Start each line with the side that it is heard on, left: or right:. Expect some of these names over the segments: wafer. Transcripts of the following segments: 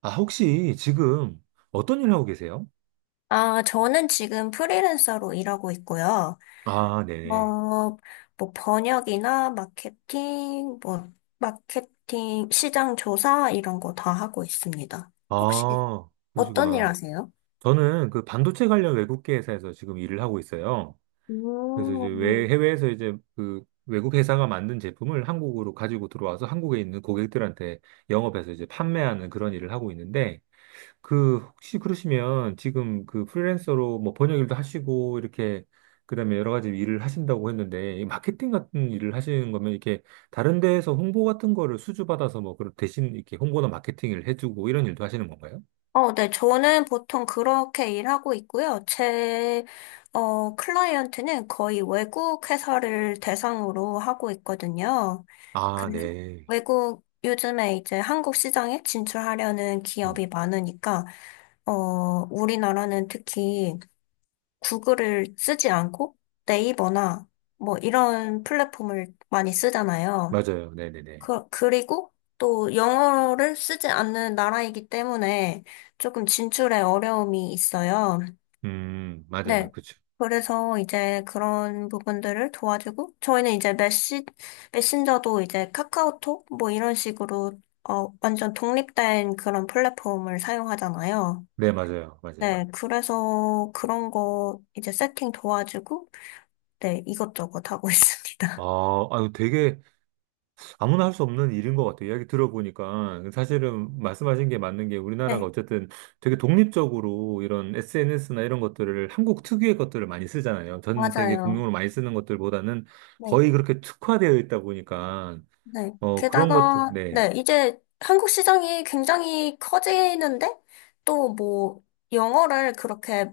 right: 아, 혹시 지금 어떤 일 하고 계세요?
left: 아, 저는 지금 프리랜서로 일하고 있고요.
right: 아,
left: 어,
right: 네네.
left: 뭐 번역이나 마케팅, 시장 조사 이런 거 다 하고 있습니다. 혹시
right: 아,
left: 어떤 일
right: 그러시구나.
left: 하세요?
right: 저는 그 반도체 관련 외국계 회사에서 지금 일을 하고 있어요. 그래서 이제
left: 음.
right: 해외에서 이제 그 외국 회사가 만든 제품을 한국으로 가지고 들어와서 한국에 있는 고객들한테 영업해서 이제 판매하는 그런 일을 하고 있는데, 그 혹시 그러시면 지금 그 프리랜서로 뭐 번역 일도 하시고 이렇게 그다음에 여러 가지 일을 하신다고 했는데 이 마케팅 같은 일을 하시는 거면 이렇게 다른 데에서 홍보 같은 거를 수주받아서 뭐 그런 대신 이렇게 홍보나 마케팅을 해주고 이런 일도 하시는 건가요?
left: 네, 저는 보통 그렇게 일하고 있고요. 클라이언트는 거의 외국 회사를 대상으로 하고 있거든요.
right: 아,
left: 그래서
right: 네.
left: 요즘에 이제 한국 시장에 진출하려는
right: 음,
left: 기업이 많으니까, 어, 우리나라는 특히 구글을 쓰지 않고 네이버나 뭐 이런 플랫폼을 많이 쓰잖아요.
right: 맞아요. 네네네.
left: 그리고 또 영어를 쓰지 않는 나라이기 때문에 조금 진출에 어려움이 있어요.
right: 맞아요.
left: 네.
right: 그쵸.
left: 그래서 이제 그런 부분들을 도와주고, 저희는 이제 메신저도 이제 카카오톡 뭐 이런 식으로 완전 독립된 그런 플랫폼을 사용하잖아요.
right: 네, 맞아요. 맞아요.
left: 네. 그래서 그런 거 이제 세팅 도와주고, 네. 이것저것 하고 있습니다.
right: 아, 아유, 되게 아무나 할 수 없는 일인 것 같아요. 이야기 들어보니까 사실은 말씀하신 게 맞는 게 우리나라가
left: 네.
right: 어쨌든 되게 독립적으로 이런 SNS나 이런 것들을 한국 특유의 것들을 많이 쓰잖아요. 전 세계
left: 맞아요.
right: 공용으로 많이 쓰는 것들보다는
left: 네
right: 거의 그렇게 특화되어 있다 보니까
left: 네.
right: 어 그런 것들
left: 게다가,
right: 네
left: 네, 이제 한국 시장이 굉장히 커지는데, 또 뭐, 영어를 그렇게,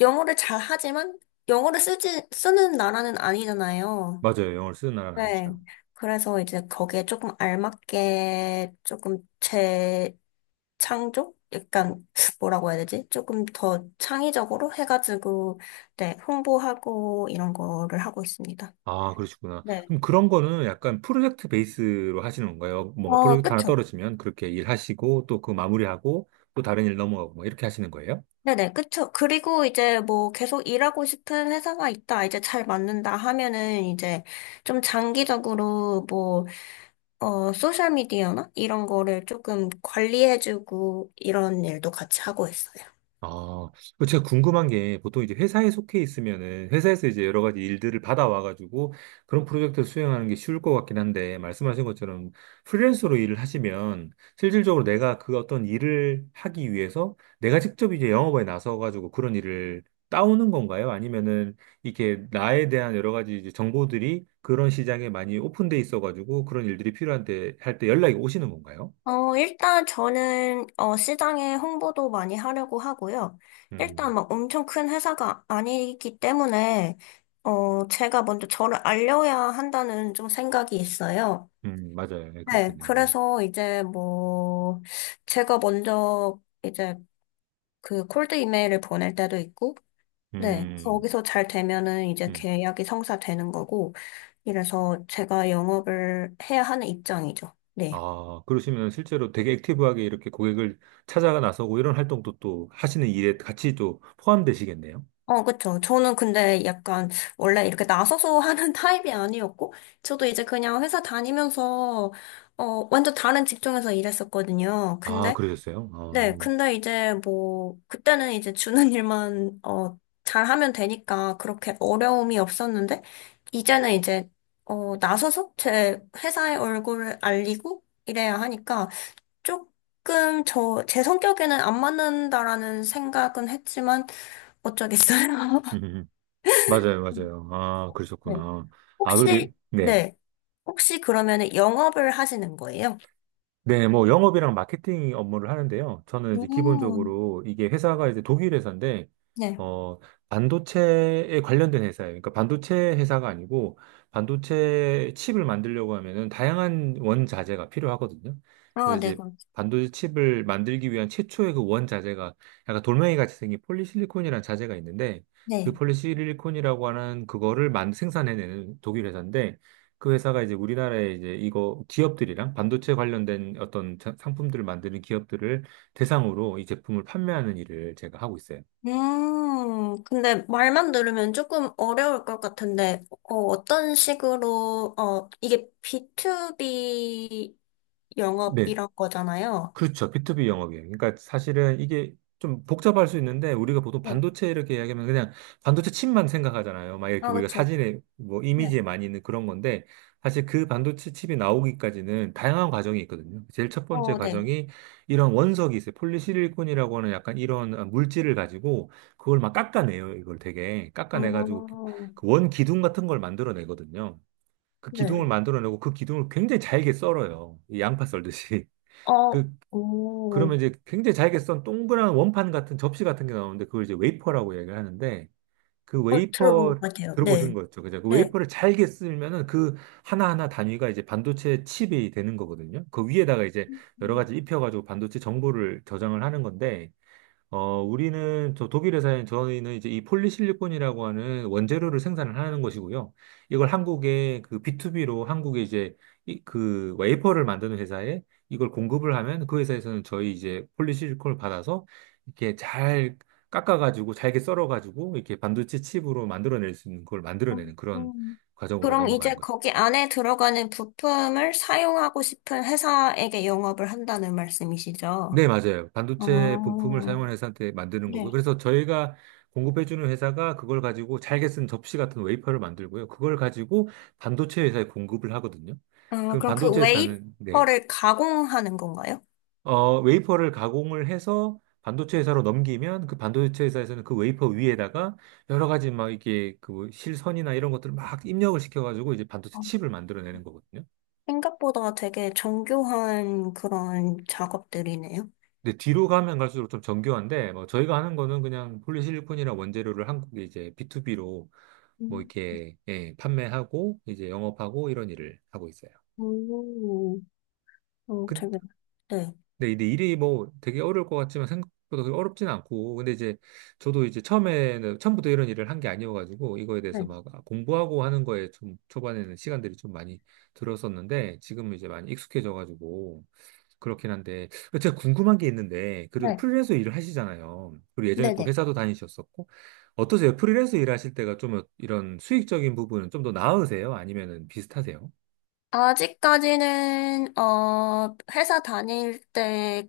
left: 영어를 잘하지만, 영어를 쓰는 나라는 아니잖아요.
right: 맞아요. 영어를 쓰는 나라는
left: 네.
right: 아니죠.
left: 그래서 이제 거기에 조금 알맞게, 조금 재창조? 약간, 뭐라고 해야 되지? 조금 더 창의적으로 해가지고, 네, 홍보하고, 이런 거를 하고 있습니다.
right: 아 그러시구나.
left: 네.
right: 그럼 그런 거는 약간 프로젝트 베이스로 하시는 건가요? 뭔가 프로젝트 하나
left: 그쵸.
right: 떨어지면 그렇게 일하시고 또 그 마무리하고 또 다른 일 넘어가고 뭐 이렇게 하시는 거예요?
left: 네네, 그쵸. 그리고 이제 뭐 계속 일하고 싶은 회사가 있다, 이제 잘 맞는다 하면은 이제 좀 장기적으로 뭐, 소셜미디어나 이런 거를 조금 관리해주고 이런 일도 같이 하고 있어요.
right: 아, 그 제가 궁금한 게 보통 이제 회사에 속해 있으면은 회사에서 이제 여러 가지 일들을 받아와가지고 그런 프로젝트를 수행하는 게 쉬울 것 같긴 한데 말씀하신 것처럼 프리랜서로 일을 하시면 실질적으로 내가 그 어떤 일을 하기 위해서 내가 직접 이제 영업에 나서가지고 그런 일을 따오는 건가요? 아니면은 이렇게 나에 대한 여러 가지 이제 정보들이 그런 시장에 많이 오픈돼 있어가지고 그런 일들이 필요한데 할 때 연락이 오시는 건가요?
left: 일단 저는, 시장에 홍보도 많이 하려고 하고요.
right: 음,
left: 일단 막 엄청 큰 회사가 아니기 때문에, 제가 먼저 저를 알려야 한다는 좀 생각이 있어요.
right: 맞아요. 네,
left: 네,
right: 그렇겠네요. 네.
left: 그래서 이제 뭐, 제가 먼저 이제 그 콜드 이메일을 보낼 때도 있고, 네,
right: 음.
left: 거기서 잘 되면은 이제
right: 음.
left: 계약이 성사되는 거고, 이래서 제가 영업을 해야 하는 입장이죠. 네.
right: 아, 그러시면 실제로 되게 액티브하게 이렇게 고객을 찾아가 나서고 이런 활동도 또 하시는 일에 같이 또 포함되시겠네요.
left: 그쵸. 저는 근데 약간 원래 이렇게 나서서 하는 타입이 아니었고, 저도 이제 그냥 회사 다니면서, 완전 다른 직종에서 일했었거든요.
right: 아,
left: 근데
right: 그러셨어요?
left: 네,
right: 아,
left: 근데 이제 뭐, 그때는 이제 주는 일만, 잘하면 되니까 그렇게 어려움이 없었는데, 이제는 이제, 나서서 제 회사의 얼굴을 알리고 이래야 하니까, 조금 제 성격에는 안 맞는다라는 생각은 했지만, 어쩌겠어요.
right: 맞아요, 맞아요. 아,
left: 네.
right: 그러셨구나. 아, 그래도,
left: 혹시,
right: 네.
left: 네. 혹시 그러면 영업을 하시는 거예요?
right: 네, 뭐 영업이랑 마케팅 업무를 하는데요. 저는 이제
left: 음,
right: 기본적으로 이게 회사가 이제 독일 회사인데
left: 네.
right: 어 반도체에 관련된 회사예요. 그러니까 반도체 회사가 아니고 반도체 칩을 만들려고 하면은 다양한 원자재가 필요하거든요.
left: 아,
right: 그래서
left: 네,
right: 이제
left: 그럼.
right: 반도체 칩을 만들기 위한 최초의 그 원자재가 약간 돌멩이 같이 생긴 폴리실리콘이라는 자재가 있는데 그
left: 네.
right: 폴리실리콘이라고 하는 그거를 만 생산해내는 독일 회사인데 그 회사가 이제 우리나라에 이제 이거 기업들이랑 반도체 관련된 어떤 상품들을 만드는 기업들을 대상으로 이 제품을 판매하는 일을 제가 하고 있어요.
left: 근데 말만 들으면 조금 어려울 것 같은데, 어떤 식으로, 이게 B2B
right: 네.
left: 영업이란 거잖아요.
right: 그렇죠. B2B 영업이에요. 그러니까 사실은 이게 좀 복잡할 수 있는데 우리가 보통
left: 네.
right: 반도체 이렇게 이야기하면 그냥 반도체 칩만 생각하잖아요. 막 이렇게
left: 아,
right: 우리가
left: 그쵸.
right: 사진에 뭐
left: 네.
right: 이미지에 많이 있는 그런 건데 사실 그 반도체 칩이 나오기까지는 다양한 과정이 있거든요. 제일 첫 번째
left: 어, 네.
right: 과정이 이런 원석이 있어요. 폴리시리콘이라고 하는 약간 이런 물질을 가지고 그걸 막 깎아내요. 이걸 되게 깎아내가지고
left: 어,
right: 그 원 기둥 같은 걸 만들어내거든요. 그 기둥을
left: 네.
right: 만들어내고 그 기둥을 굉장히 잘게 썰어요. 이 양파 썰듯이.
left: 어,
right: 그러면
left: 오,
right: 이제 굉장히 잘게 썬 동그란 원판 같은 접시 같은 게 나오는데 그걸 이제 웨이퍼라고 얘기를 하는데 그
left: 들어본
right: 웨이퍼
left: 것 같아요. 네.
right: 들어보신 거죠. 그죠? 그
left: 네.
right: 웨이퍼를 잘게 쓰면은 그 하나하나 단위가 이제 반도체 칩이 되는 거거든요. 그 위에다가 이제 여러
left: 음,
right: 가지 입혀가지고 반도체 정보를 저장을 하는 건데 어, 우리는 저 독일 회사인 저희는 이제 이 폴리실리콘이라고 하는 원재료를 생산을 하는 것이고요. 이걸 한국에 그 B2B로 한국에 이제 이, 그 웨이퍼를 만드는 회사에 이걸 공급을 하면 그 회사에서는 저희 이제 폴리실리콘을 받아서 이렇게 잘 깎아가지고 잘게 썰어가지고 이렇게 반도체 칩으로 만들어낼 수 있는 걸
left: 어,
right: 만들어내는 그런
left: 음.
right: 과정으로
left: 그럼 이제
right: 넘어가는 거죠.
left: 거기 안에 들어가는 부품을 사용하고 싶은 회사에게 영업을 한다는 말씀이시죠?
right: 네, 맞아요. 반도체 부품을
left: 어.
right: 사용한 회사한테 만드는 거고요.
left: 네.
right: 그래서 저희가 공급해주는 회사가 그걸 가지고 잘게 쓴 접시 같은 웨이퍼를 만들고요. 그걸 가지고 반도체 회사에 공급을 하거든요.
left: 아,
right: 그럼
left: 그럼 그
right: 반도체 회사는, 네.
left: 웨이퍼를 가공하는 건가요?
right: 어, 웨이퍼를 가공을 해서 반도체 회사로 넘기면 그 반도체 회사에서는 그 웨이퍼 위에다가 여러 가지 막 이게 그 실선이나 이런 것들을 막 입력을 시켜가지고 이제 반도체
left: 어.
right: 칩을 만들어내는 거거든요.
left: 생각보다 되게 정교한 그런 작업들이네요.
right: 근데 뒤로 가면 갈수록 좀 정교한데, 뭐 저희가 하는 거는 그냥 폴리실리콘이나 원재료를 한국에 이제 B2B로 뭐
left: 음.
right: 이렇게, 예, 판매하고, 이제 영업하고 이런 일을 하고 있어요.
left: 오, 어, 되게, 네.
right: 근데 이제 일이 뭐 되게 어려울 것 같지만 생각보다 그렇게 어렵진 않고 근데 이제 저도 이제 처음에는 처음부터 이런 일을 한 게 아니어가지고 이거에 대해서
left: 네.
right: 막 공부하고 하는 거에 좀 초반에는 시간들이 좀 많이 들었었는데 지금은 이제 많이 익숙해져가지고 그렇긴 한데 제가 궁금한 게 있는데 그래도
left: 네.
right: 프리랜서 일을 하시잖아요. 그리고 예전에 또
left: 네네.
right: 회사도 다니셨었고 어떠세요? 프리랜서 일하실 때가 좀 이런 수익적인 부분은 좀 더 나으세요? 아니면은 비슷하세요?
left: 아직까지는, 회사 다닐 때가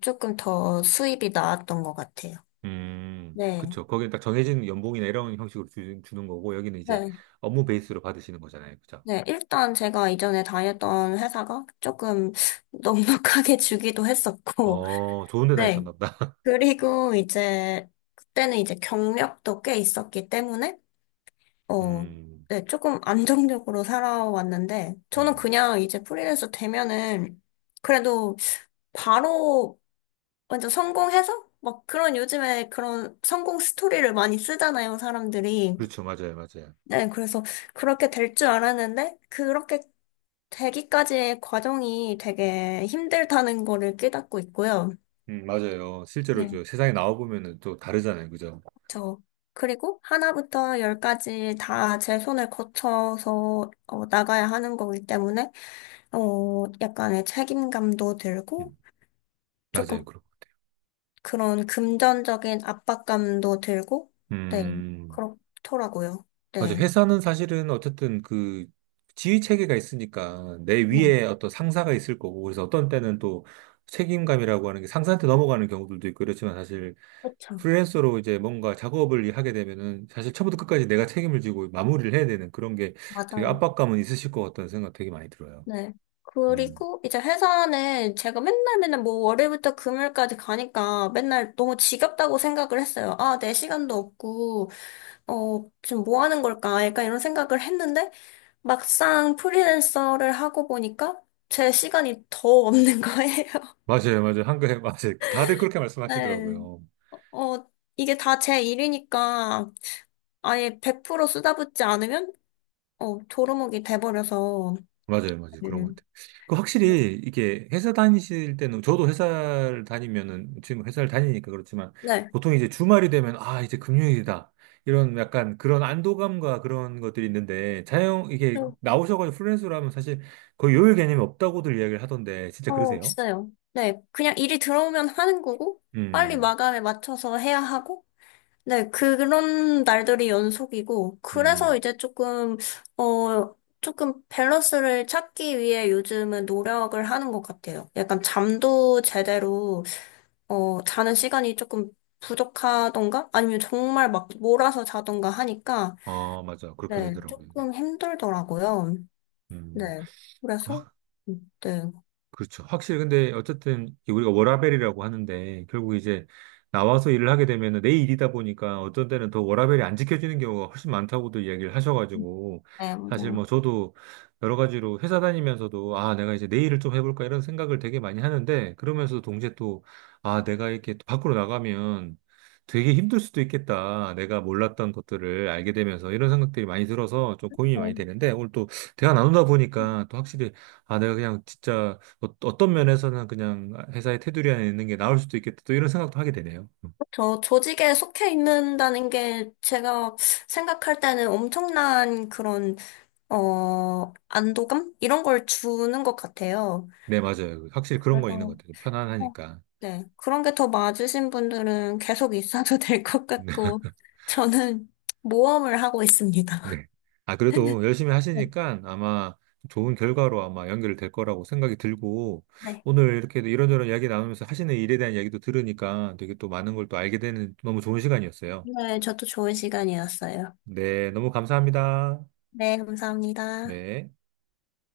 left: 조금 더 수입이 나았던 것 같아요. 네.
right: 그쵸. 거기는 딱 정해진 연봉이나 이런 형식으로 주는 거고, 여기는 이제
left: 네.
right: 업무 베이스로 받으시는 거잖아요. 그죠?
left: 네. 일단 제가 이전에 다녔던 회사가 조금 넉넉하게 주기도 했었고,
right: 어, 좋은 데
left: 네.
right: 다니셨나 보다.
left: 그리고 이제 그때는 이제 경력도 꽤 있었기 때문에 어,
right: 음,
left: 네, 조금 안정적으로 살아왔는데 저는
right: 음.
left: 그냥 이제 프리랜서 되면은 그래도 바로 완전 성공해서 막 그런 요즘에 그런 성공 스토리를 많이 쓰잖아요, 사람들이.
right: 그렇죠. 맞아요. 맞아요.
left: 네, 그래서 그렇게 될 줄 알았는데 그렇게 되기까지의 과정이 되게 힘들다는 거를 깨닫고 있고요.
right: 맞아요. 실제로
left: 네.
right: 저 세상에 나와보면은 또 다르잖아요. 그죠?
left: 저 그리고 하나부터 열까지 다 제 손을 거쳐서 나가야 하는 거기 때문에 약간의 책임감도 들고
right: 음,
left: 조금
right: 맞아요. 그렇고.
left: 그런 금전적인 압박감도 들고 네,
right: 음.
left: 그렇더라고요.
right: 맞아.
left: 네.
right: 회사는 사실은 어쨌든 그 지휘 체계가 있으니까 내
left: 네,
right: 위에 어떤 상사가 있을 거고, 그래서 어떤 때는 또 책임감이라고 하는 게 상사한테 넘어가는 경우들도 있고, 그렇지만 사실
left: 그렇죠.
right: 프리랜서로 이제 뭔가 작업을 하게 되면은 사실 처음부터 끝까지 내가 책임을 지고 마무리를 해야 되는 그런 게 되게
left: 맞아요.
right: 압박감은 있으실 것 같다는 생각 되게 많이 들어요.
left: 네.
right: 음.
left: 그리고 이제 회사는 제가 맨날 맨날 뭐 월요일부터 금요일까지 가니까 맨날 너무 지겹다고 생각을 했어요. 아, 내 시간도 없고 지금 뭐 하는 걸까? 약간 이런 생각을 했는데, 막상 프리랜서를 하고 보니까 제 시간이 더 없는 거예요.
right: 맞아요, 맞아요. 한글, 맞아요. 다들 그렇게
left: 네.
right: 말씀하시더라고요.
left: 어, 이게 다 제 일이니까 아예 100% 쓰다붙지 않으면, 도루묵이 돼버려서.
right: 맞아요, 맞아요. 그런 것
left: 네.
right: 같아요. 그 확실히 이게 회사 다니실 때는 저도 회사를 다니면은 지금 회사를 다니니까 그렇지만
left: 네.
right: 보통 이제 주말이 되면 아, 이제 금요일이다. 이런 약간 그런 안도감과 그런 것들이 있는데 자영 이게 나오셔가지고 프리랜서로 하면 사실 거의 요일 개념이 없다고들 이야기를 하던데 진짜 그러세요?
left: 없어요. 네. 그냥 일이 들어오면 하는 거고, 빨리
right: 음,
left: 마감에 맞춰서 해야 하고, 네, 그런 날들이 연속이고, 그래서
right: 음,
left: 이제 어, 조금 밸런스를 찾기 위해 요즘은 노력을 하는 것 같아요. 약간 잠도 제대로, 자는 시간이 조금 부족하던가? 아니면 정말 막 몰아서 자던가 하니까,
right: 아, 맞아. 그렇게
left: 네,
right: 되더라고요. 네.
left: 조금 힘들더라고요.
right: 음.
left: 네, 그래서, 네,
right: 그렇죠. 확실히 근데 어쨌든 우리가 워라밸이라고 하는데 결국 이제 나와서 일을 하게 되면은 내 일이다 보니까 어떤 때는 더 워라밸이 안 지켜지는 경우가 훨씬 많다고도 이야기를 하셔가지고
left: 네,
right: 사실 뭐
left: 뭐,
right: 저도 여러 가지로 회사 다니면서도 아 내가 이제 내 일을 좀 해볼까 이런 생각을 되게 많이 하는데 그러면서 동시에 또 아 내가 이렇게 또 밖으로 나가면 되게 힘들 수도 있겠다. 내가 몰랐던 것들을 알게 되면서 이런 생각들이 많이 들어서 좀 고민이 많이
left: 어,
right: 되는데 오늘 또 대화 나누다 보니까 또 확실히 아 내가 그냥 진짜 어떤 면에서는 그냥 회사의 테두리 안에 있는 게 나을 수도 있겠다. 또 이런 생각도 하게 되네요. 음.
left: 저 조직에 속해 있는다는 게 제가 생각할 때는 엄청난 그런 안도감? 이런 걸 주는 것 같아요.
right: 네, 맞아요. 그 확실히 그런 건 있는
left: 그래서,
right: 것 같아요.
left: 어,
right: 편안하니까.
left: 네. 그런 게 더 맞으신 분들은 계속 있어도 될 것 같고, 저는 모험을 하고 있습니다.
right: 네. 아, 그래도 열심히
left: 네.
right: 하시니까 아마 좋은 결과로 아마 연결될 거라고 생각이 들고,
left: 네.
right: 오늘 이렇게 이런저런 이야기 나누면서 하시는 일에 대한 이야기도 들으니까 되게 또 많은 걸 또 알게 되는 너무 좋은 시간이었어요.
left: 오늘 저도 좋은 시간이었어요.
right: 네, 너무 감사합니다.
left: 네, 감사합니다.
right: 네.